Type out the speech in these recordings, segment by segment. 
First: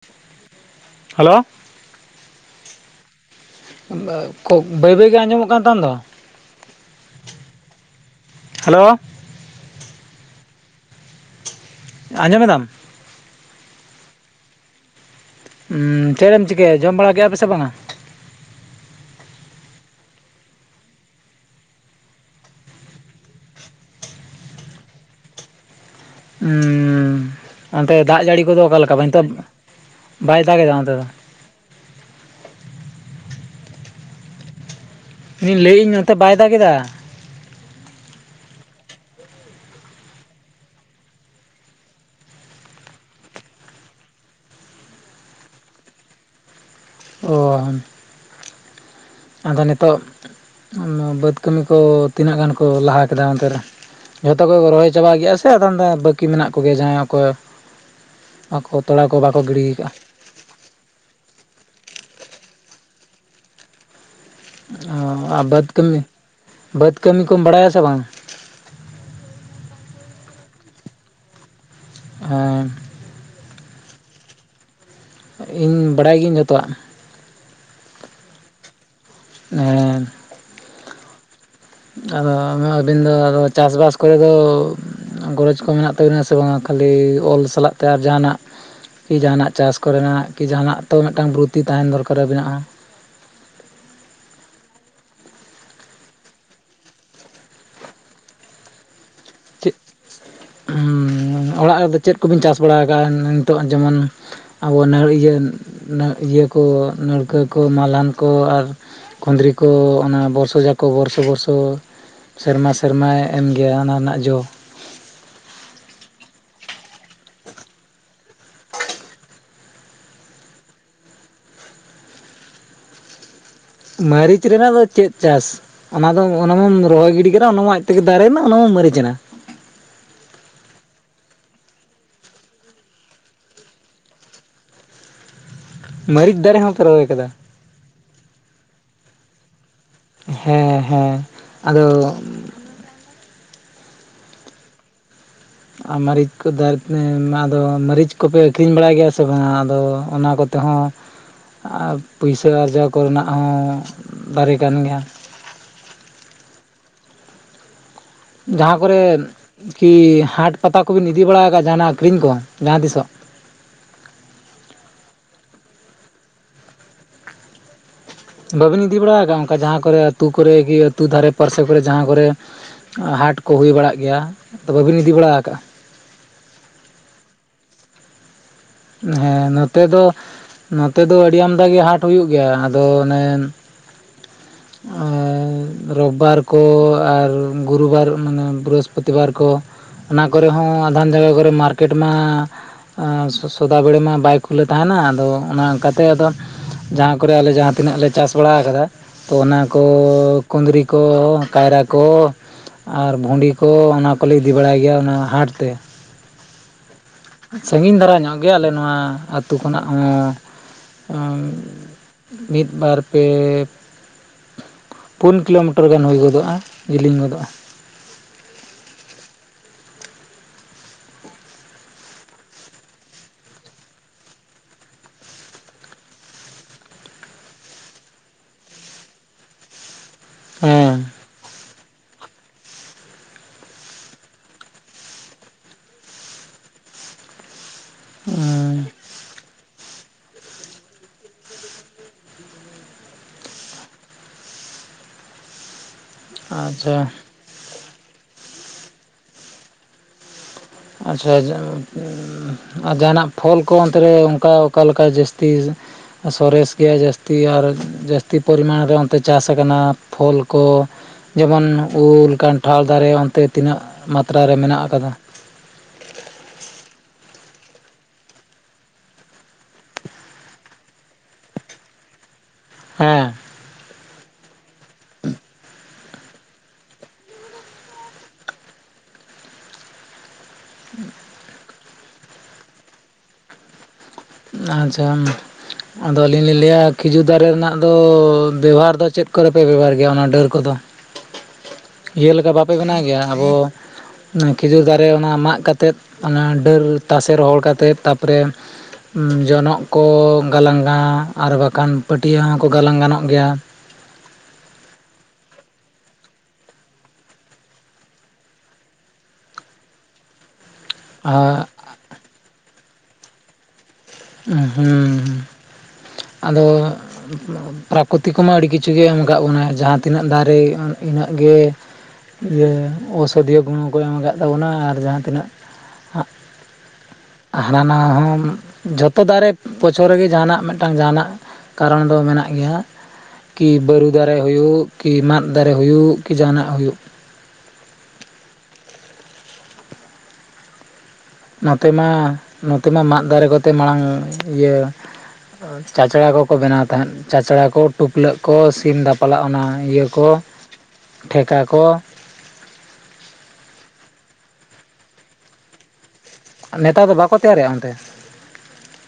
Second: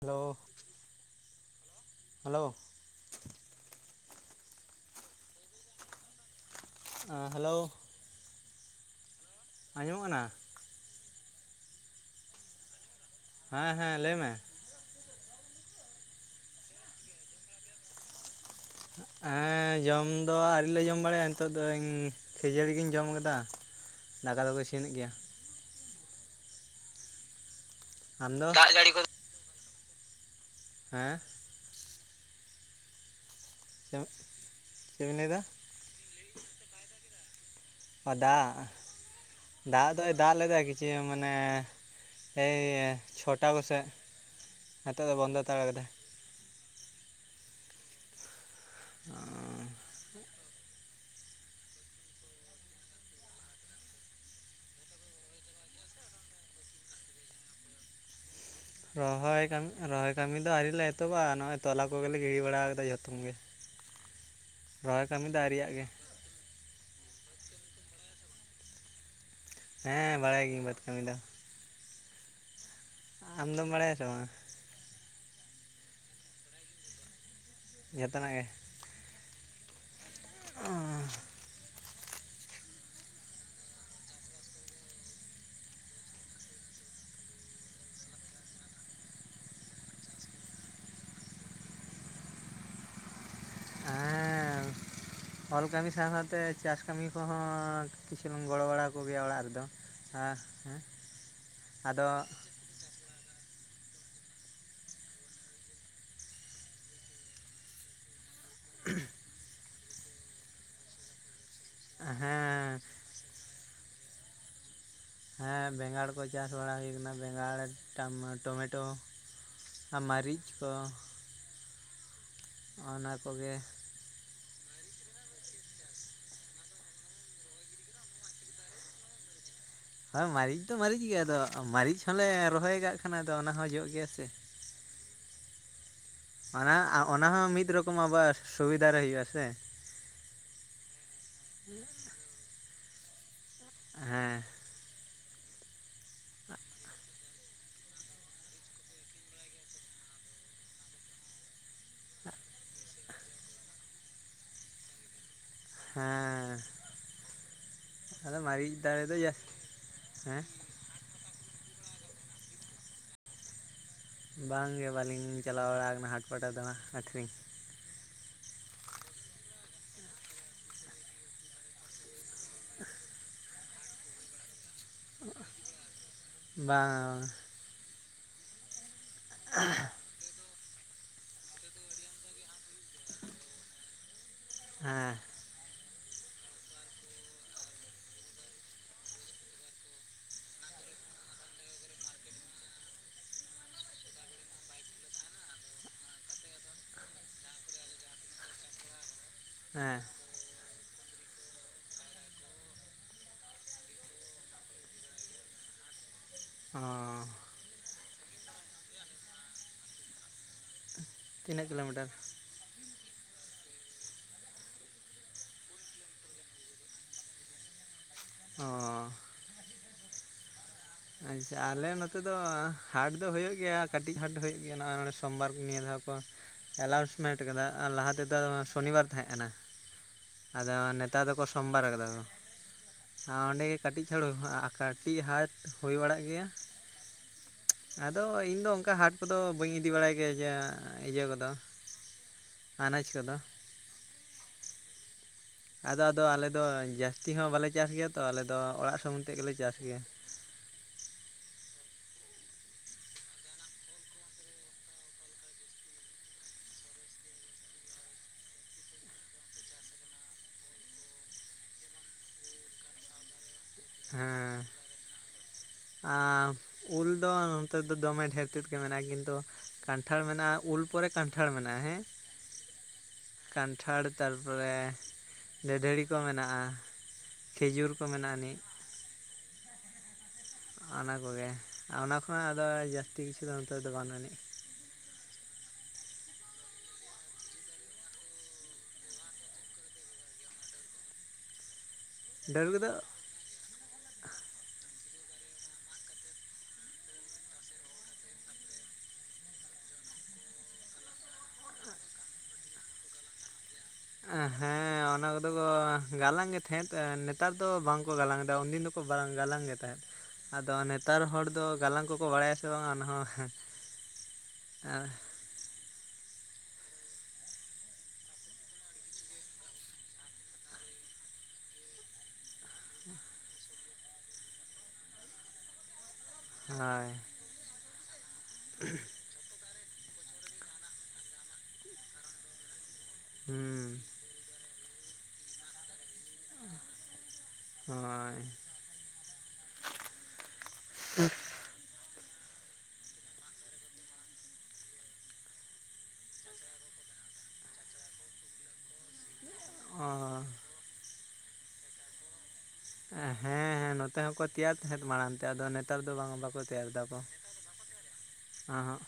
Hello hello hello, ᱦᱮᱱᱫᱟ ᱚᱠᱚ ᱵᱟᱹᱭ ᱵᱟᱹᱭ ᱜᱮ ᱟᱸᱡᱚᱢᱚᱜ ᱠᱟᱱ ᱛᱟᱢ ᱫᱚ, ᱦᱮᱸ ᱦᱮᱞᱳ, ᱦᱮᱞᱳ, ᱟᱡᱸᱢᱚᱜ ᱠᱟᱱᱟ? ᱟᱸᱡᱚᱢ ᱢᱮᱫᱟᱢ? ᱦᱮᱸ ᱦᱮᱸ ᱞᱟᱹᱭ ᱢᱮ? ᱩᱢ ᱪᱮᱫ ᱮᱢ ᱪᱤᱠᱟᱹᱭᱟ ᱡᱚᱢ ᱵᱟᱲᱟ ᱠᱮᱫᱼᱟ ᱯᱮᱥᱮ ᱵᱟᱝᱟ? ᱦᱮᱸ ᱡᱚᱢ ᱫᱚ ᱟᱹᱣᱨᱤ ᱞᱮ ᱡᱚᱢ ᱵᱟᱲᱟᱭᱟ ᱱᱤᱛᱚᱜ ᱫᱚᱧ, ᱠᱷᱟᱡᱟᱹᱲᱤ ᱜᱤᱧ ᱡᱚᱢ ᱠᱟᱫᱟ ᱫᱟᱠᱟ ᱫᱚᱠᱚ ᱤᱥᱤᱱᱮ ᱜᱮᱭᱟ᱾ ᱩᱸ ᱚᱱᱛᱮ ᱫᱟᱜᱽ ᱟᱢ ᱡᱟᱹᱲᱤ ᱫᱚ ᱠᱚᱫᱚ ᱫᱟᱜ ᱚᱠᱟᱞᱮᱠᱟ ᱠᱚ ᱵᱟᱝ ᱱᱤᱛᱳ ᱵᱟᱭ ᱫᱟᱜᱽ ᱮᱟ ᱚᱱᱛᱮ ᱫᱚ? ᱦᱮᱸ ᱪᱟᱜ, ᱤᱧ ᱞᱟᱹᱭᱮᱫᱟᱹᱧ ᱱᱚᱛᱮ ᱵᱟᱭ ᱫᱟᱜᱮᱫᱟ? ᱚ ᱫᱟᱜᱽ ᱫᱟᱜᱽ ᱫᱚᱭ ᱫᱟᱜᱽ ᱞᱮᱫᱟᱭ ᱠᱤᱪᱷᱩ ᱧᱚᱜ ᱢᱟᱱᱮ ᱮᱭ ᱪᱷᱚᱴᱟ ᱠᱚᱥᱮᱜ ᱱᱤᱛᱳᱜ ᱫᱚ ᱵᱚᱱᱫᱚ ᱦᱟᱛᱟᱲᱟ ᱠᱟᱫᱟᱭ, ᱚ ᱦᱮᱸ [inaudible] ᱟᱫᱚ ᱱᱤᱛᱚᱜ ᱵᱟᱹᱫᱽ ᱠᱟᱹᱢᱤ ᱠᱚ ᱛᱤᱱᱟᱹᱜ ᱜᱟᱱ ᱠᱚ ᱞᱟᱦᱟ ᱠᱮᱫᱟ ᱚᱱᱛᱮ ᱨᱮ? ᱡᱷᱚᱛᱚ ᱠᱚᱠᱚ ᱨᱚᱦᱚᱭ ᱪᱟᱵᱟ ᱜᱮᱭᱟ ᱥᱮ ᱟᱫᱚᱢ ᱫᱚ ᱵᱟᱹᱠᱤ ᱢᱮᱱᱟᱜ ᱠᱚᱜᱮ ᱡᱟᱦᱟᱸᱭ ᱚᱠᱚᱭ? ᱟᱠᱚ ᱛᱚᱲᱟ ᱠᱚ ᱵᱟᱠᱚ ᱨᱚᱦᱚᱭ ᱜᱤᱰᱤ ᱠᱟᱹᱢᱤ ᱟᱠᱟᱜᱼᱟ᱾ ᱨᱚᱦᱚᱭ ᱠᱟᱹᱢᱤ ᱫᱚ ᱟᱹᱣᱨᱤ ᱞᱮ ᱮᱛᱚᱦᱚᱵᱟ ᱱᱚᱜᱼᱚᱭ ᱛᱚᱞᱟ ᱠᱚᱜᱮ ᱞᱮ ᱜᱤᱲᱤ ᱵᱟᱲᱟ ᱟᱠᱟᱫᱟ ᱡᱚᱛᱚᱢ ᱜᱮ᱾ ᱚ ᱨᱚᱦᱚᱭ ᱠᱟᱹᱢᱤ ᱫᱚ ᱟᱨ ᱵᱟᱹᱫᱽ ᱟᱹᱣᱨᱤᱭᱟᱜ ᱜᱮ ᱠᱟᱹᱢᱤ ᱵᱟᱹᱫᱽ ᱠᱟᱹᱢᱤ ᱠᱚᱢ ᱵᱟᱲᱟᱭᱟ ᱥᱮ ᱵᱟᱝᱟ? ᱦᱮᱸ ᱵᱟᱲᱟᱭ ᱜᱤᱭᱟᱹᱧ ᱵᱟᱫᱽ ᱠᱟᱹᱢᱤ ᱫᱚ᱾ ᱦᱮᱸ ᱟᱢᱫᱚᱢ ᱵᱟᱲᱟᱭᱟ ᱥᱮ ᱵᱟᱝᱟ? ᱤᱧ ᱵᱟᱰᱟᱭ ᱜᱤᱭᱟᱹᱧ ᱡᱚᱛᱚᱣᱟᱜ᱾ ᱡᱚᱛᱚᱱᱟᱜ ᱜᱮ, ᱦᱮᱸ, ᱟᱸᱻ ᱟᱨᱚ ᱟᱫᱚ ᱟᱹᱵᱤᱱ ᱫᱚ ᱟᱫᱚ ᱪᱟᱥᱵᱟᱥ ᱠᱚᱨᱮ ᱫᱚ, ᱜᱚᱨᱚᱡᱽ ᱠᱚ ᱢᱮᱱᱟᱜ ᱛᱟᱵᱤᱱᱟ ᱥᱮ ᱵᱟᱝᱟ ᱠᱷᱟᱹᱞᱤ ᱚᱞ ᱥᱟᱞᱟᱜ ᱛᱮ ᱟᱨ ᱡᱟᱦᱟᱸᱱᱟᱜ ᱠᱤ ᱡᱟᱦᱟᱸᱱᱟᱜ ᱪᱟᱥ ᱠᱚ ᱨᱮᱱᱟᱜ ᱠᱤ ᱡᱟᱦᱟᱸᱱᱟᱜ ᱛᱚ ᱢᱤᱫᱴᱟᱝ ᱵᱨᱩᱛᱤ ᱛᱟᱦᱮᱸᱱ ᱫᱚᱨᱠᱟᱨ ᱟᱹᱵᱤᱱᱟᱜ ᱦᱚᱸ, ᱦᱮᱸᱻ᱾ ᱚᱞ ᱠᱟᱹᱢᱤ ᱥᱟᱶ ᱥᱟᱶᱛᱮ ᱪᱟᱥ ᱠᱟᱹᱢᱤ ᱠᱚᱦᱚᱸ ᱠᱤᱪᱷᱩ ᱞᱤᱧ ᱜᱚᱲᱚ ᱵᱟᱲᱟ ᱠᱚ ᱜᱮᱭᱟ ᱚᱲᱟᱜ ᱨᱮᱫᱚ, ᱪᱮᱫ ᱦᱚᱸ᱾ ᱟᱫᱚ ᱛᱷᱚᱲᱟ ᱜᱟᱱ ᱱᱤᱛᱚᱜ ᱡᱮᱢᱚᱱ ᱟᱵᱚ ᱱᱟᱹᱲ ᱤᱭᱟᱹ, ᱤᱭᱟᱹ ᱠᱚ ᱱᱟᱹᱲᱠᱟᱹ ᱠᱚ, ᱢᱟᱞᱟᱱ ᱠᱚ ᱟᱨ ᱠᱩᱸᱫᱽᱨᱤ ᱠᱚ ᱚᱱᱟ ᱵᱚᱨᱥᱚ ᱡᱟᱠᱚ ᱵᱚᱨᱥᱚ ᱵᱚᱨᱥᱚ ᱦᱮᱸ ᱥᱮᱨᱢᱟ ᱥᱮᱨᱢᱟᱭ ᱮᱢ ᱜᱮᱭᱟ ᱚᱱᱟ ᱨᱮᱱᱟᱜ ᱡᱚ᱾ ᱦᱮᱸ ᱵᱮᱸᱜᱟᱲ ᱠᱚ ᱪᱟᱥ ᱵᱟᱲᱟ ᱦᱩᱭ ᱠᱟᱱᱟ ᱵᱮᱸᱜᱟᱲ, ᱴᱟᱢᱟᱴᱳ ᱴᱚᱢᱮᱴᱳ, ᱟᱨ ᱢᱟᱹᱨᱤᱪ ᱠᱚ᱾ ᱚᱱᱟ ᱠᱚᱜᱮ᱾ ᱢᱟᱹᱨᱤᱪ ᱨᱮᱱᱟᱜ ᱫᱚ ᱪᱮᱫ ᱪᱟᱥ? ᱚᱱᱟ ᱫᱚ ᱚᱱᱟ ᱢᱟᱢ ᱨᱚᱦᱚᱭ ᱜᱤᱰᱤ ᱠᱮᱫᱟ ᱚᱱᱟ ᱢᱟ ᱟᱡ ᱛᱮᱜᱮ ᱫᱟᱨᱮᱭᱮᱱᱟ ᱚᱱᱟᱢᱟ ᱢᱟᱹᱨᱤᱡ ᱮᱱᱟ᱾ ᱦᱳᱭ ᱢᱟᱹᱨᱤᱪ ᱫᱚ ᱢᱟᱹᱨᱤᱪ ᱜᱮ ᱟᱫᱚ ᱢᱟᱹᱨᱤᱪ ᱦᱚᱸ ᱞᱮ ᱨᱚᱦᱚᱭ ᱠᱟᱜ ᱠᱟᱱᱟ ᱟᱫᱚ ᱚᱱᱟ ᱦᱚᱸ ᱡᱚᱜ ᱜᱮᱭᱟ ᱥᱮ᱾ ᱢᱟᱹᱨᱤᱪ ᱫᱟᱨᱮ ᱚᱱᱟ ᱦᱚᱸᱯᱮ ᱨᱚᱦᱚᱭ ᱚᱱᱟ ᱠᱟᱫᱟ ᱦᱚᱸ ᱢᱤᱫ ᱨᱚᱠᱚᱢ ᱟᱵᱟᱨ ᱥᱩᱵᱤᱫᱟ ᱨᱮ ᱦᱤᱡᱩᱜᱼᱟ ᱥᱮ᱾ ᱦᱮᱸ ᱦᱮᱸ, ᱟᱫᱚ ᱦᱮᱸ᱾ ᱟᱨ ᱢᱟᱹᱨᱤᱪ ᱠᱚ ᱫᱚ [inaudible] ᱟᱫᱚ ᱢᱟᱹᱨᱤᱪ ᱠᱚᱯᱮ ᱟᱹᱠᱷᱨᱤᱧ ᱵᱟᱲᱟᱭ ᱜᱮᱭᱟ ᱥᱮ ᱵᱟᱝ? ᱟᱫᱚ ᱚᱱᱟ ᱠᱚᱛᱮ ᱦᱚᱸ ᱟᱨ ᱯᱩᱭᱥᱟᱹ ᱟᱨᱡᱟᱣ ᱠᱚ ᱨᱮᱱᱟᱜ ᱦᱚᱸ ᱫᱟᱨᱮ ᱠᱟᱱ ᱜᱮᱭᱟ᱾ ᱦᱮᱸ᱾ ᱟᱫᱚ ᱢᱟᱹᱨᱤᱪ ᱡᱟᱦᱟᱸ ᱠᱚᱨᱮ ᱫᱟᱨᱮ ᱫᱚ ᱡᱟᱹᱥᱛᱤ ᱠᱤ ᱦᱮᱸ ᱦᱟᱴ ᱯᱟᱛᱟ ᱠᱚᱵᱤᱱ ᱤᱫᱤ ᱵᱟᱲᱟ ᱟᱠᱟᱜ ᱡᱟᱦᱟᱸᱱᱟᱜ ᱟᱠᱷᱨᱤᱧ ᱠᱚ, ᱡᱟᱦᱟᱸ ᱛᱤᱥᱚᱜ? ᱵᱟᱝ ᱜᱮ ᱵᱟᱹᱞᱤᱧ ᱪᱟᱞᱟᱣ ᱵᱟᱲᱟ ᱟᱠᱟᱱᱟ ᱦᱟᱴ ᱯᱟᱴᱟ ᱫᱟᱬᱟ ᱟᱹᱠᱷᱨᱤᱧ᱾ ᱵᱟᱹᱵᱤᱱ ᱤᱫᱤ ᱵᱟᱲᱟ ᱟᱠᱟᱜ-ᱟ ᱚᱝᱠᱟ ᱡᱟᱦᱟᱸ ᱠᱚᱨᱮ ᱟᱹᱛᱩ ᱠᱚᱨᱮ [unintelligible] ᱟᱹᱛᱩ ᱫᱷᱟᱨᱮ ᱯᱟᱨᱥᱮ ᱠᱚᱨᱮ ᱡᱟᱦᱟᱸ ᱠᱚᱨᱮ ᱦᱟᱴ ᱠᱚ ᱦᱩᱭ ᱵᱟᱲᱟᱜ ᱜᱮᱭᱟ᱾ ᱛᱚ ᱵᱟᱹᱵᱤᱱ ᱤᱫᱤ ᱵᱟᱲᱟ ᱠᱟᱜᱼᱟ? ᱵᱟᱝ᱾ [inaudible] ᱦᱮᱸ ᱱᱚᱛᱮ ᱫᱚ, ᱱᱚ ᱛᱮ ᱫᱚ ᱟᱹᱰᱤ ᱟᱢᱫᱟ ᱜᱮ ᱦᱟᱴ ᱦᱩᱭᱩᱜ ᱜᱮᱭᱟ ᱟᱫᱚ ᱚᱱᱮ, ᱦᱮᱸ ᱮᱸᱻ ᱨᱳᱵᱵᱟᱨ ᱠᱚ ᱟᱨ ᱜᱩᱨᱩᱵᱟᱨ ᱢᱟᱱᱮ ᱵᱤᱨᱚᱥᱯᱚᱛᱤ ᱵᱟᱨ ᱠᱚ, ᱚᱱᱟ ᱠᱚᱨᱮ ᱦᱚᱸ ᱟᱫᱷᱟᱱ ᱡᱟᱭᱜᱟ ᱠᱚᱨᱮ ᱢᱟᱨᱠᱮᱴ ᱢᱟ ᱟᱸ [unintelligible] ᱢᱟ ᱵᱟᱭ ᱠᱷᱩᱞᱟᱹᱣ ᱛᱟᱦᱮᱸᱱᱟ ᱟᱫᱚ ᱚᱱᱟ ᱚᱝᱠᱟᱛᱮ ᱟᱫᱚ ᱡᱟᱦᱟᱸ ᱠᱚᱨᱮ ᱟᱞᱮ ᱡᱟᱦᱟᱸᱛᱤᱱᱟᱹᱜ ᱞᱮ ᱪᱟᱥ ᱵᱟᱲᱟ ᱟᱠᱟᱫᱟ, ᱛᱚ ᱚᱱᱟ ᱠᱚ ᱦᱮᱸ ᱠᱩᱸᱫᱽᱨᱤ ᱠᱚ, ᱠᱟᱭᱨᱟ ᱠᱚ, ᱟᱨ ᱵᱷᱩᱸᱰᱤ ᱠᱚ ᱚᱱᱟ ᱠᱚᱞᱮ ᱤᱫᱤ ᱵᱟᱲᱟᱭ ᱜᱮᱭᱟ ᱚᱱᱟ ᱦᱟᱴᱛᱮ᱾ ᱚᱸᱻ᱾ ᱥᱟᱺᱜᱤᱧ ᱫᱷᱟᱨᱟ ᱧᱚᱜ ᱜᱮ ᱟᱞᱮ ᱱᱚᱣᱟ ᱟᱹᱛᱩ ᱠᱷᱚᱱᱟᱜ ᱦᱚᱸ, ᱛᱤᱱᱟᱹᱜ ᱠᱤᱞᱳᱢᱤᱴᱟᱨ ᱢᱤᱫ, ᱵᱟᱨ, ᱯᱮ ᱯᱩᱱ ᱠᱤᱞᱳᱢᱤᱴᱟᱨ ᱜᱟᱱ ᱦᱩᱭ ᱜᱚᱫᱚᱜᱼᱟ, ᱡᱮᱞᱤᱧ ᱜᱚᱫᱚᱜᱼᱟ᱾ ᱚᱸᱻ᱾ ᱟᱪᱪᱷᱟ ᱟᱞᱮ ᱱᱚᱛᱮ ᱫᱚ ᱦᱟᱴ ᱫᱚ ᱦᱳᱭᱳᱜ ᱜᱮᱭᱟ ᱠᱟᱹᱴᱤᱡ ᱦᱟᱴ ᱫᱚ ᱦᱳᱭᱳᱜ ᱜᱮᱭᱟ ᱱᱚᱜᱼᱚᱭ ᱱᱚᱰᱮ ᱥᱚᱢᱵᱟᱨ ᱱᱤᱭᱟᱹ ᱫᱷᱟᱣ ᱠᱚ ᱮᱞᱟᱣᱩᱥᱢᱮᱱᱴ ᱠᱟᱫᱟ, ᱟᱨ ᱞᱟᱦᱟ ᱛᱮᱫᱚ ᱥᱚᱱᱤᱵᱟᱨ ᱛᱟᱦᱮᱸᱜ ᱠᱟᱱᱟ᱾ ᱟᱫᱚ ᱦᱮᱸ ᱱᱮᱛᱟᱨ ᱫᱚᱠᱚ ᱥᱳᱢᱵᱟᱨ ᱟᱠᱟᱫᱟ ᱠᱚ᱾ ᱟᱸ ᱚᱸᱰᱮᱜᱮ ᱠᱟᱹᱴᱤᱡ ᱪᱷᱟᱹᱲᱳ [inaudible] ᱠᱟᱹᱴᱤᱡ ᱦᱟᱴ ᱦᱳᱭ ᱵᱟᱲᱟᱜ ᱜᱮᱭᱟ, ᱟᱫᱚ ᱤᱧ ᱫᱚ ᱚᱝᱠᱟ ᱦᱟᱴ ᱠᱚᱫᱚ ᱵᱟᱹᱧ ᱤᱫᱤ ᱵᱟᱲᱟᱭ ᱜᱮᱭᱟ ᱡᱟ ᱤᱭᱟᱹ ᱠᱚᱫᱚ ᱟᱱᱟᱡᱽ ᱠᱚᱫᱚ ᱟᱫᱚ ᱟᱫᱚ ᱟᱞᱮ ᱫᱚ ᱟᱪᱪᱷᱟ ᱡᱟᱹᱥᱛᱤ ᱦᱚᱸ ᱵᱟᱞᱮ ᱪᱟᱥ ᱜᱮᱭᱟ ᱛᱚ ᱟᱞᱮ ᱫᱚ ᱚᱲᱟᱜ ᱥᱩᱢᱩᱝ ᱛᱮᱫ ᱜᱮᱞᱮ ᱪᱟᱥ ᱜᱮᱭᱟ ᱾ ᱟᱪᱪᱷᱟ [unintelligible] ᱦᱩᱸ ᱟᱨ ᱡᱟᱦᱟᱱᱟᱜ ᱯᱷᱚᱞ ᱠᱚ ᱚᱱᱛᱮᱨᱮ ᱚᱱᱠᱟ ᱚᱠᱟ ᱞᱮᱠᱟ ᱡᱟᱹᱥᱛᱤ ᱥᱚᱨᱮᱥ ᱜᱮᱭᱟ ᱡᱟᱹᱥᱛᱤ ᱟᱨ ᱡᱟᱹᱥᱛᱤ ᱯᱚᱨᱤᱢᱟᱱ ᱨᱮ ᱚᱱᱛᱮ ᱪᱟᱥ ᱟᱠᱟᱱᱟ ᱾ ᱯᱷᱚᱞ ᱠᱚ ᱡᱮᱢᱚᱱ ᱩᱞ ᱠᱟᱱᱴᱷᱟᱲ ᱫᱟᱨᱮ ᱚᱱᱛᱮ ᱛᱤᱱᱟᱹᱜ ᱢᱟᱛᱨᱟ ᱨᱮ ᱢᱮᱱᱟᱜ ᱟᱠᱟᱫᱟ? ᱟᱨ ᱩᱞ ᱫᱚ ᱱᱚᱱᱛᱮ ᱫᱚ ᱫᱚᱢᱮ ᱰᱷᱮᱨ ᱛᱮᱫ ᱜᱮ ᱢᱮᱱᱟᱜᱼᱟ ᱾ ᱠᱤᱱᱛᱩ ᱠᱟᱱᱴᱷᱟᱲ ᱢᱮᱱᱟᱜᱼᱟ ᱩᱞ ᱯᱚᱨᱮ ᱠᱟᱱᱴᱷᱟᱲ ᱢᱮᱱᱟᱜᱼᱟ ᱾ ᱦᱮᱸ ᱦᱚᱸ ᱠᱟᱱᱴᱷᱟᱲ ᱛᱟᱨᱯᱚᱨᱮ ᱰᱟᱹᱰᱷᱟᱹᱲᱤ ᱠᱚ ᱢᱮᱱᱟᱜᱼᱟ ᱾ ᱠᱷᱮᱡᱩᱨ ᱠᱚ ᱢᱮᱱᱟᱜ ᱟᱹᱱᱤᱡ ᱾ ᱚᱱᱟ ᱠᱚᱜᱮ ᱟᱨ ᱚᱱᱟ ᱠᱷᱚᱱᱟᱜ ᱟᱫᱚ ᱡᱟᱹᱥᱛᱤ ᱠᱤᱪᱷᱩ ᱫᱚ ᱱᱚᱛᱮ ᱫᱚ ᱵᱟᱱᱩᱜ ᱟᱱᱤᱡ᱾ ᱟᱨ ᱡᱟᱦᱟᱱ, ᱟᱫᱚ ᱟᱹᱞᱤᱧ ᱞᱤᱧ ᱞᱟᱹᱭᱟ ᱠᱷᱤᱡᱩᱨ ᱫᱟᱨᱮ ᱨᱮᱱᱟᱜ ᱫᱚ ᱵᱮᱵᱚᱦᱟᱨ ᱫᱚ ᱪᱮᱫ ᱠᱚᱨᱮᱯᱮ ᱵᱮᱵᱚᱦᱟᱨ ᱜᱮᱭᱟ ᱚᱱᱟ ᱰᱟᱹᱨ ᱠᱚᱫᱚ? ᱤᱭᱟᱹ ᱞᱮᱠᱟ ᱰᱟᱹᱨ ᱵᱟᱯᱮ ᱠᱚᱫᱚ ᱵᱮᱱᱟᱣ ᱜᱮᱭᱟ ᱟᱵᱚ ᱠᱷᱤᱡᱩᱨ ᱫᱟᱨᱮ ᱚᱱᱟ ᱢᱟᱜ ᱠᱟᱛᱮᱫ, ᱚᱱᱟ ᱰᱟᱹᱨ ᱛᱟᱥᱮ ᱨᱚᱦᱚᱲ ᱠᱟᱛᱮᱫ, ᱛᱟᱨᱯᱚᱨᱮ ᱡᱚᱱᱚᱜ ᱠᱚ ᱜᱟᱞᱟᱝᱼᱟ, ᱟᱨ ᱵᱟᱠᱷᱟᱱ ᱯᱟᱹᱴᱭᱟᱹ ᱦᱚᱸᱠᱚ ᱜᱟᱞᱟᱝ ᱜᱟᱱᱚᱜ ᱜᱮᱭᱟ᱾ ᱮ ᱦᱮᱸ ᱸ ᱚᱱᱟ ᱠᱚᱫᱚ ᱠᱚ ᱜᱟᱞᱟᱝ ᱜᱮ ᱛᱟᱦᱮᱸᱫ ᱱᱮᱛᱟᱨ ᱫᱚ ᱵᱟᱝᱠᱚ ᱜᱟᱞᱟᱝ ᱮᱫᱟ, ᱩᱱᱫᱤᱱ ᱫᱚᱠᱚ ᱜᱟᱞᱟᱝ ᱜᱮ ᱛᱟᱦᱮᱸᱫ᱾ ᱟᱫᱚ ᱱᱮᱛᱟᱨ ᱦᱚᱲ ᱫᱚ ᱟᱨ ᱜᱟᱞᱟᱝ ᱠᱚᱠᱚ ᱵᱟᱲᱟᱭᱟ ᱥᱮ ᱵᱟᱝ ᱚᱱᱟᱦᱚᱸ ᱦᱩᱸ ᱟᱫᱚ ᱯᱨᱟᱠᱚᱛᱤᱠᱢᱟ ᱟᱹᱰᱤ ᱠᱤᱪᱷᱩ‌ ᱜᱮ ᱮᱢ ᱠᱟᱜ ᱵᱚᱱᱟᱭ, ᱡᱟᱦᱟᱸ ᱛᱤᱱᱟᱹᱜ ᱫᱟᱨᱮ ᱤᱱᱟᱹᱜ ᱜᱮ ᱤᱭᱟᱹ ᱚᱥᱩᱫᱷᱤᱭᱟᱹ ᱜᱩᱱ ᱠᱚ ᱮᱢ ᱟᱠᱟᱫ ᱛᱟᱵᱚᱱᱟ ᱟᱨ ᱡᱟᱦᱟᱸ ᱛᱤᱱᱟᱹᱜ ᱦᱮᱭ ᱦᱟᱱᱟ ᱱᱟᱶᱭᱟ ᱦᱚᱢ ᱡᱷᱚᱛ [unintelligible] ᱫᱟᱨᱮ ᱵᱚᱪᱷᱚᱨ ᱨᱮᱜᱮ ᱡᱟᱦᱟᱱᱟᱜ ᱢᱤᱫᱴᱟᱝ ᱡᱟᱦᱟᱱᱟᱜ ᱠᱟᱨᱚᱱ ᱫᱚ ᱢᱮᱱᱟᱜ ᱜᱮᱭᱟ, ᱦᱟᱜ ᱠᱤ ᱦᱩᱸ ᱵᱟᱹᱨᱩ ᱫᱟᱨᱮ ᱦᱩᱭᱩᱜ, ᱠᱤ ᱢᱟᱫ ᱫᱟᱨᱮ ᱦᱩᱭᱩᱜ, ᱠᱤ ᱡᱟᱦᱟᱱᱟᱜ ᱦᱩᱭᱩᱜ, ᱦᱳᱭ ᱱᱚᱛᱮ ᱢᱟ ᱱᱚᱛᱮ ᱢᱟ ᱢᱟᱫ ᱫᱟᱨᱮ ᱠᱚᱛᱮ ᱢᱟᱲᱟᱝ ᱤᱭᱟᱹ ᱪᱟᱪᱲᱟ ᱠᱚᱠᱚ ᱵᱮᱱᱟᱣ ᱛᱟᱦᱮᱸᱫ, ᱪᱟᱪᱲᱟ ᱠᱚ ᱴᱩᱯᱞᱟᱹᱜ ᱠᱚ ᱥᱤᱢ ᱫᱟ ᱯᱞᱟᱜ ᱚᱱᱟ ᱤᱭᱟᱹ ᱠᱚ ᱚ ᱴᱷᱮᱠᱟ ᱠᱚ, ᱦᱮᱸ ᱦᱮᱸ ᱱᱚᱛᱮ ᱦᱚᱸᱠᱚ ᱛᱮᱭᱟᱨ ᱛᱟᱦᱮᱸᱫ ᱢᱟᱲᱟᱝ ᱛᱮ ᱟᱫᱚ ᱱᱮᱛ ᱱᱮᱛᱟᱨ ᱫᱚ ᱵᱟᱝ ᱵᱟᱠᱚ ᱛᱮᱭᱟᱨ ᱱᱮᱛᱟᱨ ᱫᱚ ᱫᱟᱠᱚ ᱵᱟᱠᱚ ᱛᱮᱭᱟᱨᱮᱫᱼᱟ ᱚᱱᱛᱮ ᱾ ᱚᱦᱚᱜ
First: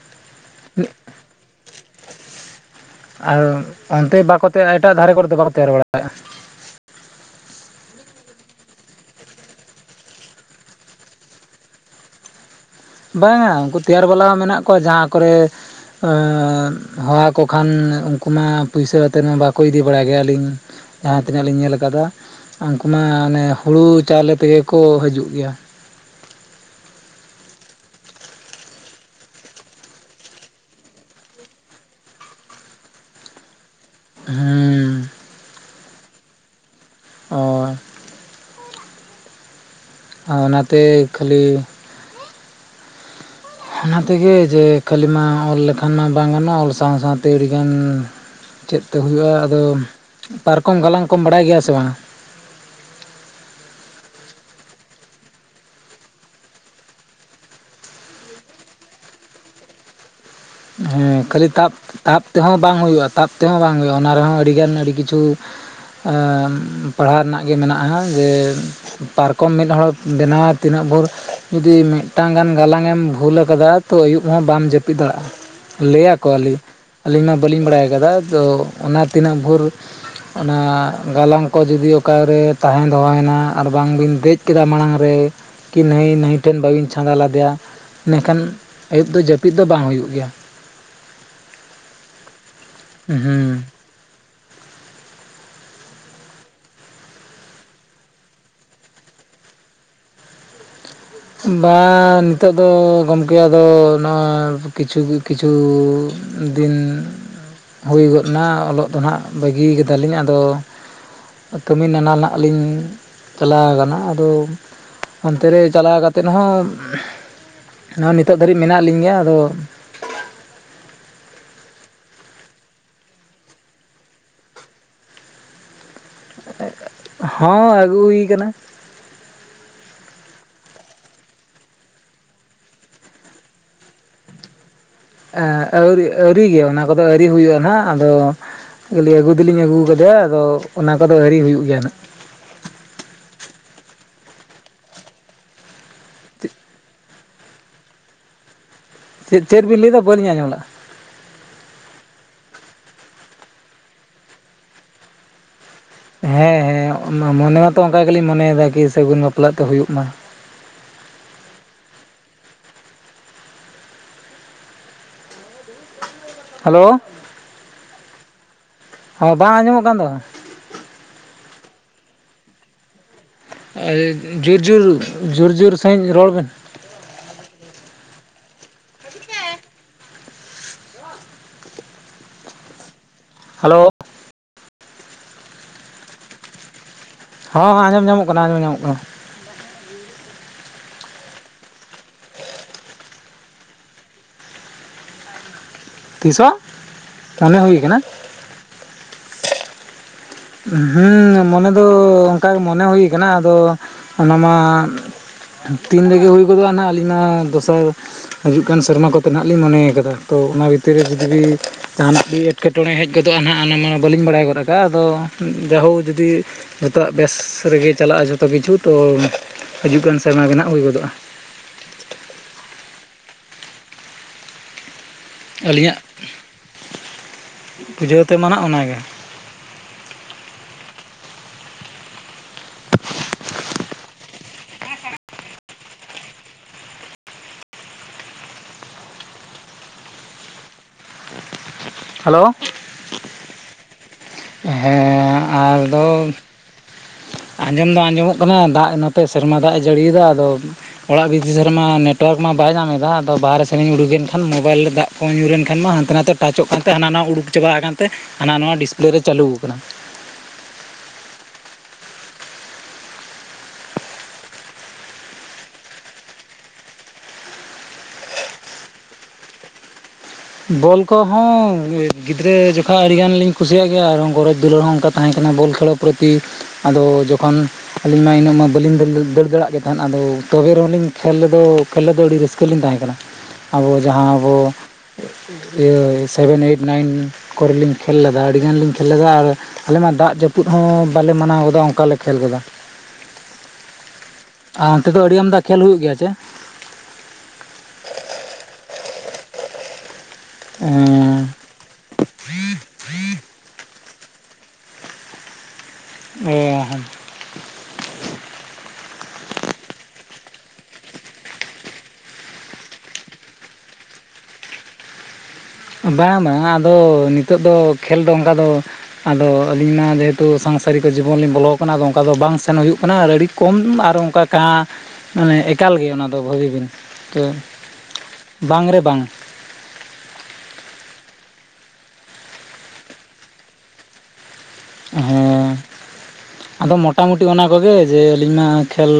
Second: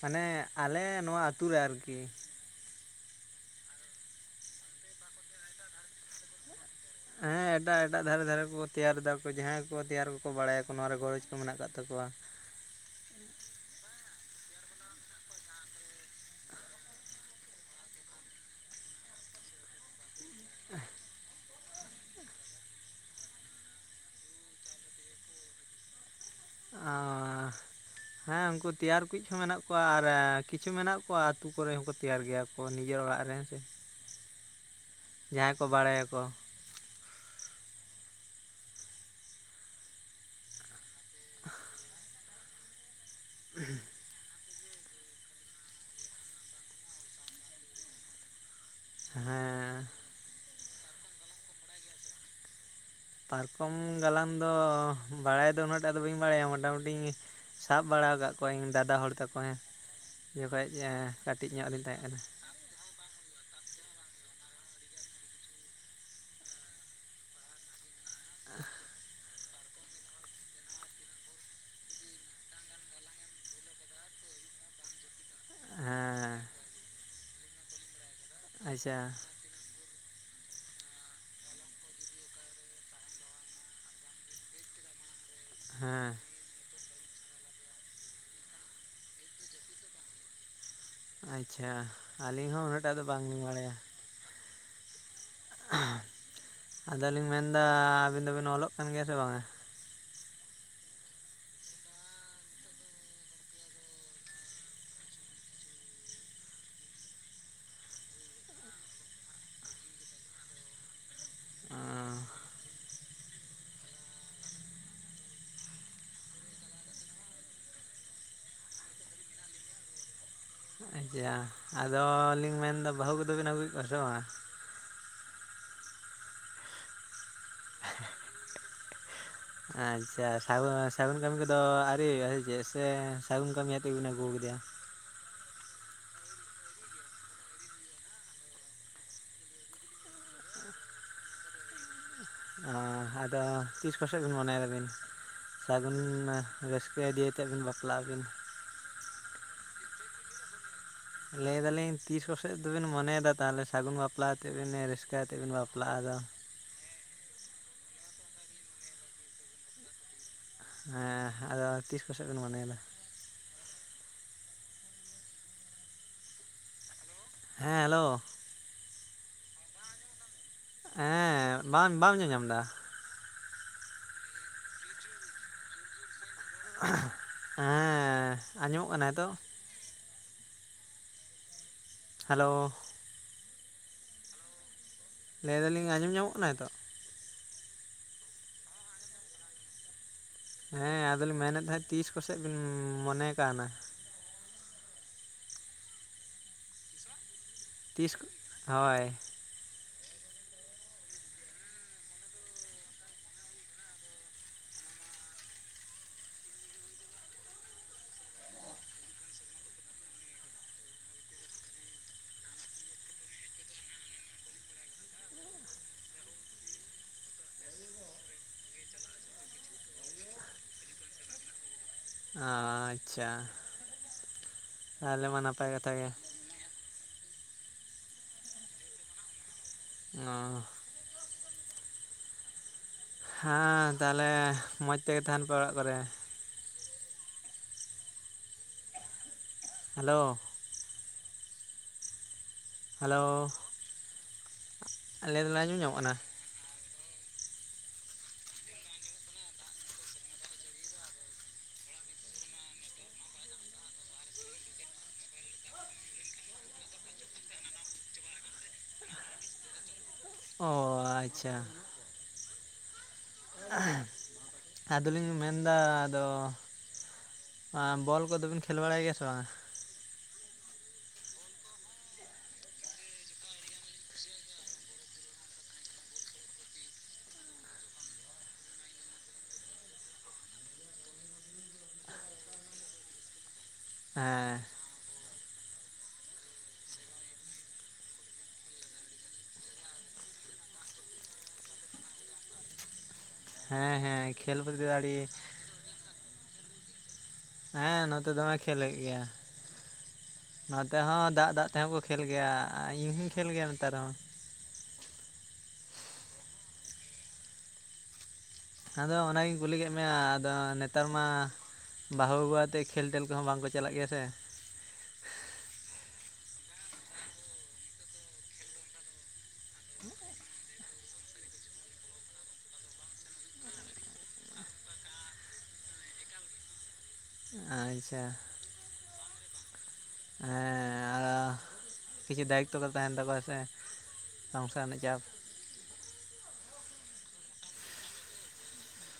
ᱢᱟᱱᱮ ᱟᱞᱮ ᱱᱚᱣᱟ ᱟᱛᱩ ᱨᱮ ᱟᱨᱠᱤ, ᱟᱨ ᱚᱱᱛᱮ ᱵᱟᱠᱚ ᱛᱮ ᱮᱴᱟᱜ ᱫᱷᱟᱨᱮ ᱠᱚᱨᱮ ᱫᱚ ᱵᱟᱠᱚ ᱛᱮᱭᱟᱨ ᱵᱟᱲᱟᱭᱮᱫᱼᱟ ᱾ ᱦᱮᱸ ᱮᱴᱟᱜ ᱼ ᱮᱴᱟᱜ ᱫᱷᱟᱨᱮ - ᱫᱷᱟᱨᱮ ᱠᱚᱠᱚ ᱛᱮᱭᱟᱨ ᱫᱟ ᱠᱚ ᱡᱟᱦᱟᱸᱭ ᱠᱚ ᱛᱮᱭᱟᱨ ᱠᱚᱠᱚ ᱵᱟᱲᱟᱭᱟᱠᱚ ᱱᱚᱣᱟ ᱨᱮ ᱜᱚᱨᱚᱡᱽ ᱠᱚ ᱢᱮᱱᱟᱜ ᱟᱠᱟᱫ ᱛᱟᱠᱚᱣᱟ ᱾ ᱵᱟᱝᱟ ᱾ ᱩᱱᱠᱩ ᱛᱮᱭᱟᱨ ᱵᱟᱞᱟ ᱦᱚᱸ ᱢᱮᱱᱟᱜ, ᱠᱚᱣᱟ ᱡᱟᱦᱟᱸ ᱠᱚᱨᱮ ᱦᱚ-ᱦᱚ ᱟᱠᱚ ᱠᱷᱟᱱ ᱩᱱᱠᱩ ᱢᱟ ᱾ ᱯᱩᱭᱥᱟᱹ ᱟᱛᱮ ᱢᱟ᱾ ᱵᱟᱠᱚ ᱤᱫᱤ ᱵᱟᱲᱟᱭ ᱜᱮᱭᱟ [unintelligible] ᱡᱟᱦᱟ ᱛᱤᱱᱟᱹᱜ ᱠᱤᱧ ᱡᱟᱦᱟ ᱞᱤᱧ ᱧᱮᱞ ᱟᱠᱟᱫᱟ᱾ ᱩᱱᱠᱩ ᱢᱟ ᱚᱱᱮ, ᱦᱩᱲᱩ ᱪᱟᱣᱞᱮ ᱛᱮᱜᱮ ᱠᱚ ᱦᱤᱡᱩᱜ ᱜᱮᱭᱟ᱾ [unintelligible] ᱟ᱾ ᱦᱮᱸ ᱩᱱᱠᱩ ᱛᱮᱭᱟᱨ ᱠᱩᱤᱡ ᱦᱚᱸ ᱢᱮᱱᱟᱜ, ᱠᱚᱣᱟ ᱟᱨ ᱠᱤᱪᱷᱩ ᱢᱮᱱᱟᱜ ᱠᱚᱣᱟ᱾ ᱟᱹᱛᱩ ᱠᱚᱨᱮ ᱦᱚᱸᱠᱚ ᱛᱮᱭᱟᱨ ᱜᱮᱭᱟ᱾ ᱚ ᱱᱤᱡᱮᱨ ᱚᱲᱟᱜ ᱨᱮᱦᱚ ᱥᱮ ᱦᱩᱸ᱾ ᱡᱟᱦᱟᱸᱭ ᱠᱚ ᱵᱟᱲᱟᱭᱟᱠᱚ ᱦᱳᱭ ᱟᱨ ᱚᱱᱟᱛᱮ ᱠᱷᱟᱹᱞᱤ ᱚᱱᱟ ᱛᱮᱜᱮ ᱡᱮ ᱠᱷᱟᱹᱞᱤ ᱢᱟ ᱚᱞ ᱞᱮᱠᱷᱟᱱ ᱢᱟ ᱵᱟᱝ ᱜᱟᱱᱚᱜᱼᱟ ᱚᱞ ᱥᱟᱶ ᱥᱟᱶᱛᱮ ᱟᱹᱰᱤᱜᱟᱱ ᱪᱮᱫ ᱛᱮ ᱦᱩᱭᱩᱜᱼᱟ ᱟᱫᱚ ᱦᱮᱸ ᱯᱟᱨᱠᱚᱢ ᱜᱟᱞᱟᱝ ᱠᱚᱢ ᱵᱟᱲᱟᱭ ᱜᱮᱭᱟ ᱥᱮ ᱵᱟᱝ? ᱯᱟᱨᱠᱚᱢ ᱜᱟᱞᱟᱝ ᱫᱚ ᱵᱟᱲᱟᱭ ᱫᱚ ᱩᱱᱟᱹᱜ ᱴᱟᱜ ᱫᱚ ᱵᱟᱹᱧ ᱵᱟᱲᱟᱭᱟ ᱢᱚᱴᱟᱢᱩᱴᱤ ᱥᱟᱵ ᱵᱟᱲᱟ ᱟᱠᱟᱫ ᱠᱚᱣᱟᱹᱧ ᱫᱟᱫᱟ ᱦᱚᱲ ᱛᱟᱠᱚ ᱦᱮᱸ ᱡᱚᱠᱷᱚᱡ ᱦᱮᱸ ᱠᱷᱟᱹᱞᱤ ᱠᱟᱹᱴᱤᱡ ᱧᱚᱜ ᱛᱟᱯ ᱞᱤᱧ ᱛᱟᱦᱮᱸ ᱠᱟᱱᱟ᱾ ᱛᱟᱯ ᱛᱮᱦᱚᱸ ᱵᱟᱝ ᱦᱩᱭᱩᱜᱼᱟ ᱛᱟᱯ ᱛᱮᱦᱚᱸ ᱵᱟᱝ ᱦᱩᱭᱩᱜᱼᱟ ᱚᱱᱟ ᱨᱮᱦᱚᱸ ᱟᱹᱰᱤ ᱜᱟᱱ ᱟᱹᱰᱤ ᱠᱤᱪᱷᱩ ᱮᱸᱻ ᱯᱟᱲᱦᱟᱣ ᱨᱮᱱᱟᱜ ᱜᱮ ᱢᱮᱱᱟᱜᱼᱟ ᱡᱮ ᱯᱟᱨ ᱠᱚᱢ ᱢᱤᱫ ᱦᱚᱲ ᱲᱮᱢ ᱵᱮᱱᱟᱣᱟ ᱛᱤᱱᱟᱹᱜ ᱵᱷᱳᱨ ᱡᱩᱫᱤ ᱢᱤᱫᱴᱟᱝ ᱜᱟᱱ ᱜᱟᱞᱟᱝ ᱮᱢ ᱵᱷᱩᱞ ᱟᱠᱟᱫᱟ᱾ ᱛᱚ ᱟᱹᱭᱩᱵ ᱦᱚᱸ ᱵᱟᱢ ᱡᱟᱹᱯᱤᱫ ᱫᱟᱲᱮᱭᱟᱜᱼᱟ᱾ ᱞᱟᱹᱭ ᱟᱠᱚ ᱦᱮᱸ ᱟᱞᱤ ᱟᱹᱞᱤᱧ ᱢᱟ ᱵᱟᱹᱞᱤᱧ ᱵᱟᱲᱟᱭ ᱟᱠᱟᱫᱟ ᱛᱚ ᱟᱪᱪᱷᱟ ᱚᱱᱟ ᱛᱤᱱᱟᱹᱜ ᱵᱷᱳᱨ [inaudible] ᱚᱱᱟ ᱜᱟᱞᱟᱝ ᱠᱚ ᱡᱩᱫᱤ ᱚᱠᱟᱨᱮ ᱛᱟᱦᱮᱸ ᱫᱚᱦᱚᱭᱮᱱᱟ ᱟᱨ ᱵᱟᱝᱵᱤᱱ ᱫᱮᱡ ᱠᱮᱫᱟ ᱢᱟᱲᱟᱝ ᱨᱮ ᱠᱤ ᱦᱮᱸ ᱱᱟᱹᱭ ᱱᱟᱹᱭ ᱴᱷᱮᱱ ᱵᱟᱹᱵᱤᱧ ᱪᱷᱟᱸᱫᱟ ᱞᱮᱫᱮᱭᱟ ᱤᱱᱟᱹᱠᱷᱟᱱ ᱟᱹᱭᱩᱵ ᱫᱚ ᱡᱟᱹᱯᱤᱫ ᱫᱚ ᱵᱟᱝ ᱦᱩᱭᱩᱜ ᱜᱮᱭᱟ᱾ ᱟᱪᱪᱷᱟ ᱟᱹᱞᱤᱧ ᱦᱚᱸ ᱩᱱᱟᱹᱜᱴᱟᱜ ᱫᱚ ᱵᱟᱝ ᱞᱤᱧ ᱦᱮᱸ ᱵᱟᱲᱟᱭᱟ᱾ ᱟᱫ ᱞᱤᱧ ᱢᱮᱱᱫᱟ ᱟᱵᱤᱱ ᱫᱚᱵᱤᱱ ᱚᱞᱚᱜ ᱠᱟᱱ ᱜᱮᱭᱟ ᱥᱮ ᱵᱟᱝᱟ᱾ ᱵᱟᱝ ᱱᱤᱛᱚᱜ ᱫᱚ ᱜᱚᱝᱠᱮ ᱟᱫᱚ ᱱᱚᱜ-ᱚᱭ ᱠᱤᱪᱷᱩ ᱠᱤᱪᱷᱩ ᱫᱤᱱ ᱦᱩᱭ ᱜᱚᱫ ᱱᱟ ᱚᱞᱚᱜ ᱫᱚ ᱱᱟᱦᱟᱜ ᱵᱟᱹᱜᱤ ᱠᱮᱫᱟ ᱞᱤᱧ ᱟᱫᱚ ᱠᱟᱹᱢᱤ ᱱᱟᱱᱟ ᱞᱤᱧ ᱪᱟᱞᱟᱣ ᱠᱟᱱᱟ ᱟᱫᱚ ᱚᱱᱛᱮ ᱨᱮ ᱪᱟᱞᱟᱣ ᱠᱟᱛᱮ ᱛᱮᱫ ᱦᱚᱸ ᱱᱚᱣᱟ ᱱᱤᱛᱚᱜ ᱫᱷᱟᱹᱨᱤᱡ ᱢᱮᱱᱟᱜ ᱞᱤᱧ ᱜᱮᱭᱟ ᱟᱫᱚ ᱟᱪᱪᱷᱟ ᱟᱫᱚ ᱞᱤᱧ ᱢᱮᱱᱫᱟ ᱵᱟᱹᱦᱩ ᱠᱚᱫᱚ ᱵᱤᱱ ᱟᱹᱜᱩ ᱠᱮᱫ ᱠᱚᱣᱟ ᱥᱮ ᱵᱟᱝ? ᱦᱚᱸ ᱟᱹᱜᱩ ᱦᱩᱭ ᱟᱠᱟᱱᱟ᱾ ᱟᱪᱪᱷᱟ ᱥᱟ ᱥᱟᱹᱜᱩᱱ ᱠᱟᱹᱢᱤ ᱠᱚᱫᱚ ᱟᱹᱣᱨᱤᱭ ᱪᱮᱫ ᱥᱮ ᱥᱟᱹᱜᱩᱱ ᱠᱟᱹᱢᱤ ᱭᱟᱛᱮ ᱜᱮ ᱵᱤᱱ ᱟᱹᱜᱩ ᱟᱠᱟᱫᱮᱭᱟ᱾ ᱟᱹᱣᱨᱤ ᱟᱹᱣᱨᱤ ᱜᱮ ᱚᱱᱟ ᱠᱚᱫᱚ ᱟᱹᱣᱨᱤ ᱦᱩᱭᱩᱜᱼᱟ ᱱᱟᱜ ᱟᱫᱚ ᱟᱹᱜᱩ ᱫᱚᱞᱤᱧ ᱟᱹᱜᱩ ᱟᱠᱟᱫᱮᱭᱟ ᱟᱫᱚ ᱚᱱᱟ ᱠᱚᱫᱚ ᱟᱹᱣᱨᱤ ᱦᱩᱭᱩᱜ ᱜᱮᱭᱟ ᱦᱟᱜ ᱚ-ᱟᱫᱚ ᱛᱤᱥ ᱠᱚᱥᱮᱜ ᱵᱤᱱ ᱢᱚᱱᱮ ᱫᱟᱵᱤᱱ ᱥᱟᱹᱜᱩᱱ ᱨᱟᱹᱥᱠᱟᱹ ᱤᱫᱤᱭ ᱠᱟᱛᱮᱫ ᱵᱤᱱ ᱵᱟᱯᱞᱟᱜ ᱟᱵᱤᱱ᱾ ᱪᱮᱫ ᱪᱮᱫ ᱵᱤᱱ ᱞᱟᱹᱭ ᱫᱟ ᱵᱟᱹᱞᱤᱧ ᱟᱸᱡᱚᱢ ᱞᱟᱜ-ᱟ᱾ ᱞᱟᱹᱭ ᱫᱟᱞᱤᱧ ᱛᱤᱥ ᱠᱚᱥᱮᱡ ᱫᱚᱵᱤᱱ ᱢᱚᱱᱮᱭᱮᱫᱟ ᱛᱟᱦᱚᱞᱮ ᱥᱟᱹᱜᱩᱱ ᱵᱟᱯᱞᱟ ᱟᱛᱮᱫ ᱵᱤᱱ ᱨᱟᱹᱥᱠᱟᱹ ᱟᱛᱮᱫ ᱵᱤᱱ ᱵᱟᱯᱞᱟᱜᱼᱟᱫᱟ᱾ ᱦᱮᱸ ᱦᱮᱸ ᱢᱚᱱᱮ ᱢᱟᱛᱚ ᱚᱱᱠᱟ ᱜᱮᱞᱤᱧ ᱢᱚᱱᱮᱭᱮᱫᱟ ᱠᱤ ᱥᱟᱹᱜᱩᱱ ᱵᱟᱯᱞᱟᱜ ᱛᱮ ᱦᱩᱭᱩᱜ ᱢᱟ᱾ ᱦᱮᱸ ᱟᱫᱚ ᱛᱤᱥ ᱠᱚᱥᱮᱫ ᱵᱮᱱ ᱢᱚᱱᱮᱭᱟᱫᱟ ᱦᱮᱞᱳ ᱦᱮᱸ ᱦᱮᱞᱳ ᱦᱚᱸ ᱵᱟᱝ ᱟᱸᱡᱚᱢᱚᱜ ᱠᱟᱱ ᱫᱚ ᱦᱮᱸ ᱵᱟᱝ ᱵᱟᱢ ᱧᱮᱞ ᱧᱟᱢ ᱮᱫᱟ ᱡᱳᱨ ᱡᱳᱨ ᱡᱳᱨ ᱡᱳᱨ ᱥᱟᱺᱦᱤᱡ ᱨᱚᱲ ᱵᱮᱱ ᱦᱮᱸ ᱟᱸᱡᱚᱢᱚᱜ ᱠᱟᱱᱟ ᱦᱤᱛᱚᱜ ᱦᱮᱞᱳ ᱦᱮᱞᱳ ᱞᱟᱹᱭ ᱫᱟᱞᱤᱧ ᱟᱸᱡᱚᱢ ᱧᱟᱢᱚᱜ ᱠᱟᱱᱟ ᱦᱤᱛᱚᱜ᱾ ᱦᱚᱸ ᱦᱚᱸ ᱟᱸᱡᱚᱢ ᱧᱟᱢᱚᱜ ᱠᱟᱱᱟ ᱟᱸᱡᱚᱢ ᱧᱟᱢᱚᱜ ᱠᱟᱱᱟ᱾ ᱦᱮᱸ ᱟᱫᱚᱞᱤᱧ ᱢᱮᱱᱮᱫ ᱛᱟᱦᱮᱸᱫ ᱛᱤᱥ ᱠᱚᱥᱮᱫ ᱵᱤᱱ ᱢᱚᱱᱮ ᱟᱠᱟᱱᱟ ᱛᱤᱥ ᱦᱚᱸ ᱢᱚᱱᱮ ᱦᱩᱭ ᱠᱟᱱᱟ ᱛᱤᱥ ᱦᱳᱭ ᱦᱩᱸ ᱢᱚᱱᱮ ᱫᱚ ᱚᱱᱠᱟ ᱢᱚᱱᱮ ᱦᱩᱭ ᱠᱟᱱᱟ, ᱟᱫᱚ ᱚᱱᱟ ᱢᱟ ᱛᱤᱱ ᱨᱮᱜᱮ ᱦᱩᱭ ᱜᱚᱫᱚᱜᱼᱟ ᱟᱹᱞᱤᱧ ᱢᱟ ᱫᱚᱥᱟᱨ ᱦᱤᱡᱩᱜ ᱠᱟᱱ ᱥᱮᱨᱢᱟ ᱠᱚᱛᱮ ᱦᱟᱸᱜ ᱞᱤᱧ ᱢᱚᱱᱮᱭ ᱠᱟᱫᱟ ᱛᱚ ᱚᱱᱟ ᱵᱷᱤᱛᱤᱨ ᱨᱮ ᱡᱚᱫᱤ ᱡᱟᱦᱟᱱᱟᱜ ᱜᱮ ᱮᱴᱠᱮᱴᱚᱬᱮ ᱦᱮᱡ ᱜᱚᱫᱚᱜᱼᱟ ᱱᱟᱦᱟᱜ ᱚᱱᱟ ᱢᱟ ᱵᱟᱹᱞᱤᱧ ᱵᱟᱲᱟᱭ ᱜᱚᱫ ᱠᱟᱫᱟ, ᱟᱫᱚ ᱡᱟᱭᱦᱳᱠ ᱡᱩᱫᱤ ᱡᱚᱛᱚᱣᱟᱜ ᱵᱮᱥ ᱨᱮᱜᱮ ᱪᱟᱞᱟᱜᱼᱟ ᱡᱚᱛᱚ ᱠᱤᱪᱷᱩ ᱛᱚ ᱦᱤᱡᱩᱜ ᱠᱟᱱ ᱥᱮᱨᱢᱟ ᱵᱮᱱᱟᱜ ᱦᱩᱭ ᱜᱚᱫᱚᱜᱼᱟ ᱾ ᱚ ᱟᱪᱪᱷᱟ, ᱛᱟᱦᱞᱮ ᱢᱟ ᱱᱟᱯᱟᱭ ᱠᱟᱛᱷᱟ ᱟᱹᱞᱤᱧᱟᱜ ᱜᱮ ᱵᱩᱡᱷᱟᱹᱣ ᱛᱮ ᱢᱟ ᱚᱱᱟᱜᱮ, ᱚ ᱾ ᱦᱮᱸ ᱛᱟᱦᱚᱞᱮ ᱢᱚᱸᱡᱽ ᱛᱮᱜᱮ ᱛᱟᱦᱮᱱ ᱯᱮ ᱚᱲᱟᱜ ᱠᱚᱨᱮ ᱾ ᱦᱮᱞᱳ ᱦᱮᱞᱳ ᱦᱮᱞᱳ ᱟᱞᱮ ᱦᱮᱸ ᱫᱚᱞᱮ ᱟᱡᱚᱢ ᱧᱟᱜ ᱠᱟᱱᱟ ᱾ ᱟᱹᱡᱚᱢ ᱫᱚ ᱟᱹᱡᱚᱢᱚᱜ ᱠᱟᱱᱟ ᱫᱟᱜ ᱱᱛᱮ ᱥᱮᱨᱢᱟ ᱫᱟᱜ ᱮ ᱡᱟᱹᱲᱤᱭᱫᱟ, ᱟᱫᱚ ᱚᱲᱟᱜ ᱵᱤᱫᱮᱥ ᱨᱮᱢᱟ ᱱᱮᱴᱣᱟᱨᱠ ᱢᱟ ᱵᱟᱭ ᱧᱟᱢᱮᱫᱟ ᱟᱫᱚ ᱵᱟᱦᱟᱨᱮ ᱥᱮᱱᱧ ᱩᱰᱩᱠᱮᱱ ᱠᱷᱟᱱ ᱢᱳᱵᱟᱭᱤᱞ ᱨᱮ ᱫᱟᱜ ᱯᱷᱳᱱ ᱧᱩᱨᱮᱱ ᱠᱷᱟᱱ ᱢᱟ ᱦᱟᱱᱛᱮ ᱱᱟᱛᱮ ᱴᱟᱪᱚᱜ ᱠᱟᱱᱛᱮ ᱦᱟᱱᱟ ᱱᱟᱣᱟ ᱩᱰᱩᱠ ᱪᱟᱵᱟ ᱟᱠᱟᱱᱛᱮ ᱦᱟᱱᱟ ᱱᱟ ᱰᱤᱥᱯᱞᱮ ᱨᱮ ᱪᱟᱹᱞᱩ ᱟᱠᱟᱱᱟ ᱾ ᱚ ᱟᱪᱪᱷᱟ ᱾ [unintelligible] ᱟᱫᱚ ᱞᱤᱧ ᱢᱮᱱᱫᱟ ᱟᱫᱚ ᱮᱸ ᱵᱚᱞ ᱠᱚᱫᱚ ᱵᱮᱱ ᱠᱷᱮᱞ ᱵᱟᱲᱟᱭ ᱜᱮᱭᱟ ᱥᱮ ᱵᱟᱝᱟ? ᱵᱚᱞ ᱠᱚᱦᱚᱸ ᱜᱤᱫᱽᱨᱟᱹ ᱡᱚᱠᱷᱟ ᱟᱹᱰᱤ ᱜᱟᱱᱞᱤᱧ ᱠᱩᱥᱤᱭᱟᱜ ᱜᱮᱭᱟ, ᱟᱨᱦᱚᱸ ᱜᱚᱨᱚᱚᱡ ᱫᱩᱞᱟᱹᱲ ᱦᱚᱸ ᱚᱱᱠᱟ ᱛᱟᱦᱮᱸ ᱠᱟᱱᱟ ᱵᱚᱞ ᱠᱷᱮᱞᱳ ᱯᱨᱚᱛᱤ ᱟᱫᱚ ᱡᱚᱠᱷᱚᱱ ᱟᱹᱞᱤᱧ ᱢᱟ ᱤᱱᱟᱹᱜ ᱢᱟ ᱵᱟᱹᱞᱤᱧ ᱫᱟᱹᱲ ᱫᱟᱹᱲᱟᱜ ᱜᱮ ᱛᱟᱦᱮᱸᱫ ᱟᱫᱚ ᱛᱚᱵᱮ ᱨᱮᱦᱚᱸᱤᱧ ᱠᱷᱮᱞᱫᱚ ᱠᱷᱮᱞᱫᱚ ᱟᱹᱰᱤ ᱨᱟᱹᱥᱠᱟᱹ ᱞᱤᱧ ᱛᱟᱦᱮᱸ ᱠᱟᱱᱟ ᱾ [unintelligible] ᱟᱵᱚ ᱡᱟᱦᱟᱸᱵᱚ ᱦᱮᱸ ᱤᱭᱟᱹ ᱥᱮᱵᱷᱮᱱ ᱮᱭᱤᱴ ᱱᱟᱭᱤᱱ ᱠᱚᱨᱮ ᱞᱤᱧ ᱠᱷᱮᱞ ᱞᱮᱫᱟ ᱟᱹᱰᱤᱜᱟᱱ ᱞᱤᱧ ᱠᱷᱮᱞ ᱞᱮᱫᱟ, ᱟᱨ ᱟᱞᱮ ᱢᱟ ᱫᱟᱜ ᱡᱟᱹᱯᱩᱫ ᱦᱚᱸ ᱵᱟᱞᱮ ᱢᱟᱱᱟᱣ ᱜᱚᱫᱟ ᱚᱱᱠᱟ ᱞᱮ ᱠᱷᱮᱞ ᱜᱚᱫᱟ ᱾ ᱦᱮᱸ ᱦᱮᱸ ᱾ ᱟᱨ ᱚᱱᱛᱮ ᱫᱚ ᱟᱹᱰᱤ ᱟᱢᱫᱟ ᱠᱷᱮᱞ ᱦᱩᱭᱩᱜ ᱜᱮᱭᱟ ᱥᱮ? ᱦᱮᱸ ᱱᱚᱛᱮ ᱫᱚᱢᱮ ᱠᱷᱮᱞ ᱦᱩᱭ ᱜᱮᱭᱟ ᱱᱚᱛᱮ ᱦᱚᱸ ᱫᱟᱜ ᱫᱟᱜ ᱛᱮᱦᱚᱸ ᱠᱚ ᱠᱷᱮᱞ ᱜᱮᱭᱟ, ᱟᱨ ᱤᱧᱦᱧ ᱠᱷᱮᱞ ᱜᱮᱭᱟ ᱱᱮᱛᱟᱨᱦᱚᱸ ᱾ [inaudible] ᱟᱫᱚ ᱚᱱᱟᱜᱤᱧ ᱠᱩᱞᱤ ᱠᱮᱫ ᱢᱮᱭᱟ ᱟᱫᱚ ᱱᱮᱛᱟᱨ ᱢᱟ ᱵᱟᱹᱦᱩ ᱟᱜᱩ ᱠᱟᱛᱮ ᱠᱷᱮᱞᱴᱮᱞ ᱠᱚᱦᱚᱸ ᱵᱟᱝ ᱠᱚ ᱪᱟᱞᱟᱜ ᱜᱮᱭᱟ ᱥᱮ ᱾ ᱵᱟᱝ ᱵᱟᱝ ᱟᱫᱚ ᱱᱤᱛᱚᱜ ᱫᱚ ᱠᱷᱮᱞ ᱫᱚ ᱚᱱᱠᱟ ᱫᱚ ᱟᱫᱚ ᱟᱹᱞᱤᱧ ᱢᱟ ᱡᱮᱦᱮᱛᱩ ᱥᱟᱝᱥᱟᱨᱤᱠ ᱠᱚ ᱡᱤᱵᱚᱱᱞᱤᱧ ᱵᱚᱞᱚ ᱟᱠᱟᱱᱟ ᱟᱫᱚ ᱚᱱᱠᱟ ᱫᱚ ᱵᱟᱝ ᱥᱮᱱ ᱦᱩᱭᱩᱜ ᱠᱟᱱᱟ ᱾ ᱟᱨ ᱟᱹᱰᱤ ᱠᱚᱢ ᱟᱨ ᱚᱱᱠᱟ ᱠᱟ ᱢᱟᱱᱮ ᱮᱠᱟᱞ ᱜᱮ ᱚᱱᱟ ᱫᱚ ᱵᱷᱟᱹᱜᱤ ᱵᱤᱱ ᱛᱚ ᱟᱪᱪᱷᱟ ᱵᱟᱝ ᱨᱮ ᱵᱟᱝ ᱦᱮᱸ ᱠᱤᱪᱷᱩ ᱫᱟᱭᱤᱛᱚ ᱫᱚ ᱛᱟᱦᱮᱱ ᱛᱟᱠᱚᱣᱟ ᱥᱮ ᱾ [inaudible] ᱦᱮᱸᱻ [unintelligible] ᱟᱫᱚ ᱢᱚᱴᱟᱢᱩᱴᱤ ᱚᱱᱟ ᱠᱚᱜᱮ ᱡᱮ ᱟᱹᱞᱤᱧᱢᱟ ᱠᱷᱮᱞ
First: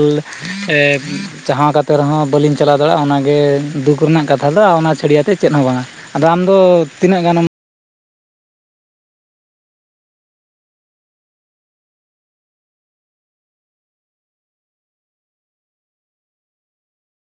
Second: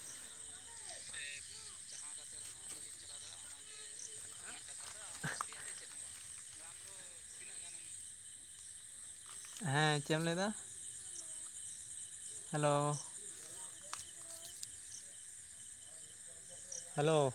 ᱡᱟᱦᱟᱸ ᱠᱟᱛᱮ ᱠᱟᱛᱮ ᱨᱮᱦᱚᱸ ᱵᱟᱹᱞᱤᱧ ᱪᱟᱞᱟᱣ ᱫᱟᱲᱮᱭᱟᱜᱼᱟ ᱚᱱᱟᱜᱮ ᱫᱩᱠ ᱨᱮᱱᱟᱜ ᱠᱟᱛᱷᱟ ᱫᱚ ᱚᱱᱟ ᱪᱷᱟᱹᱲᱭᱛ ᱪᱮᱫ ᱦᱚᱸ ᱵᱟᱝ-ᱟ ᱾ ᱟᱫᱚ ᱟᱢᱫᱚ ᱛᱤᱱᱟᱹᱜ ᱜᱟᱱᱮᱢ ᱦᱮᱸ ᱪᱮᱫ ᱮᱢ ᱞᱟᱹᱭ ᱫᱟ ᱦᱮᱞᱳ ᱦᱮᱞᱳ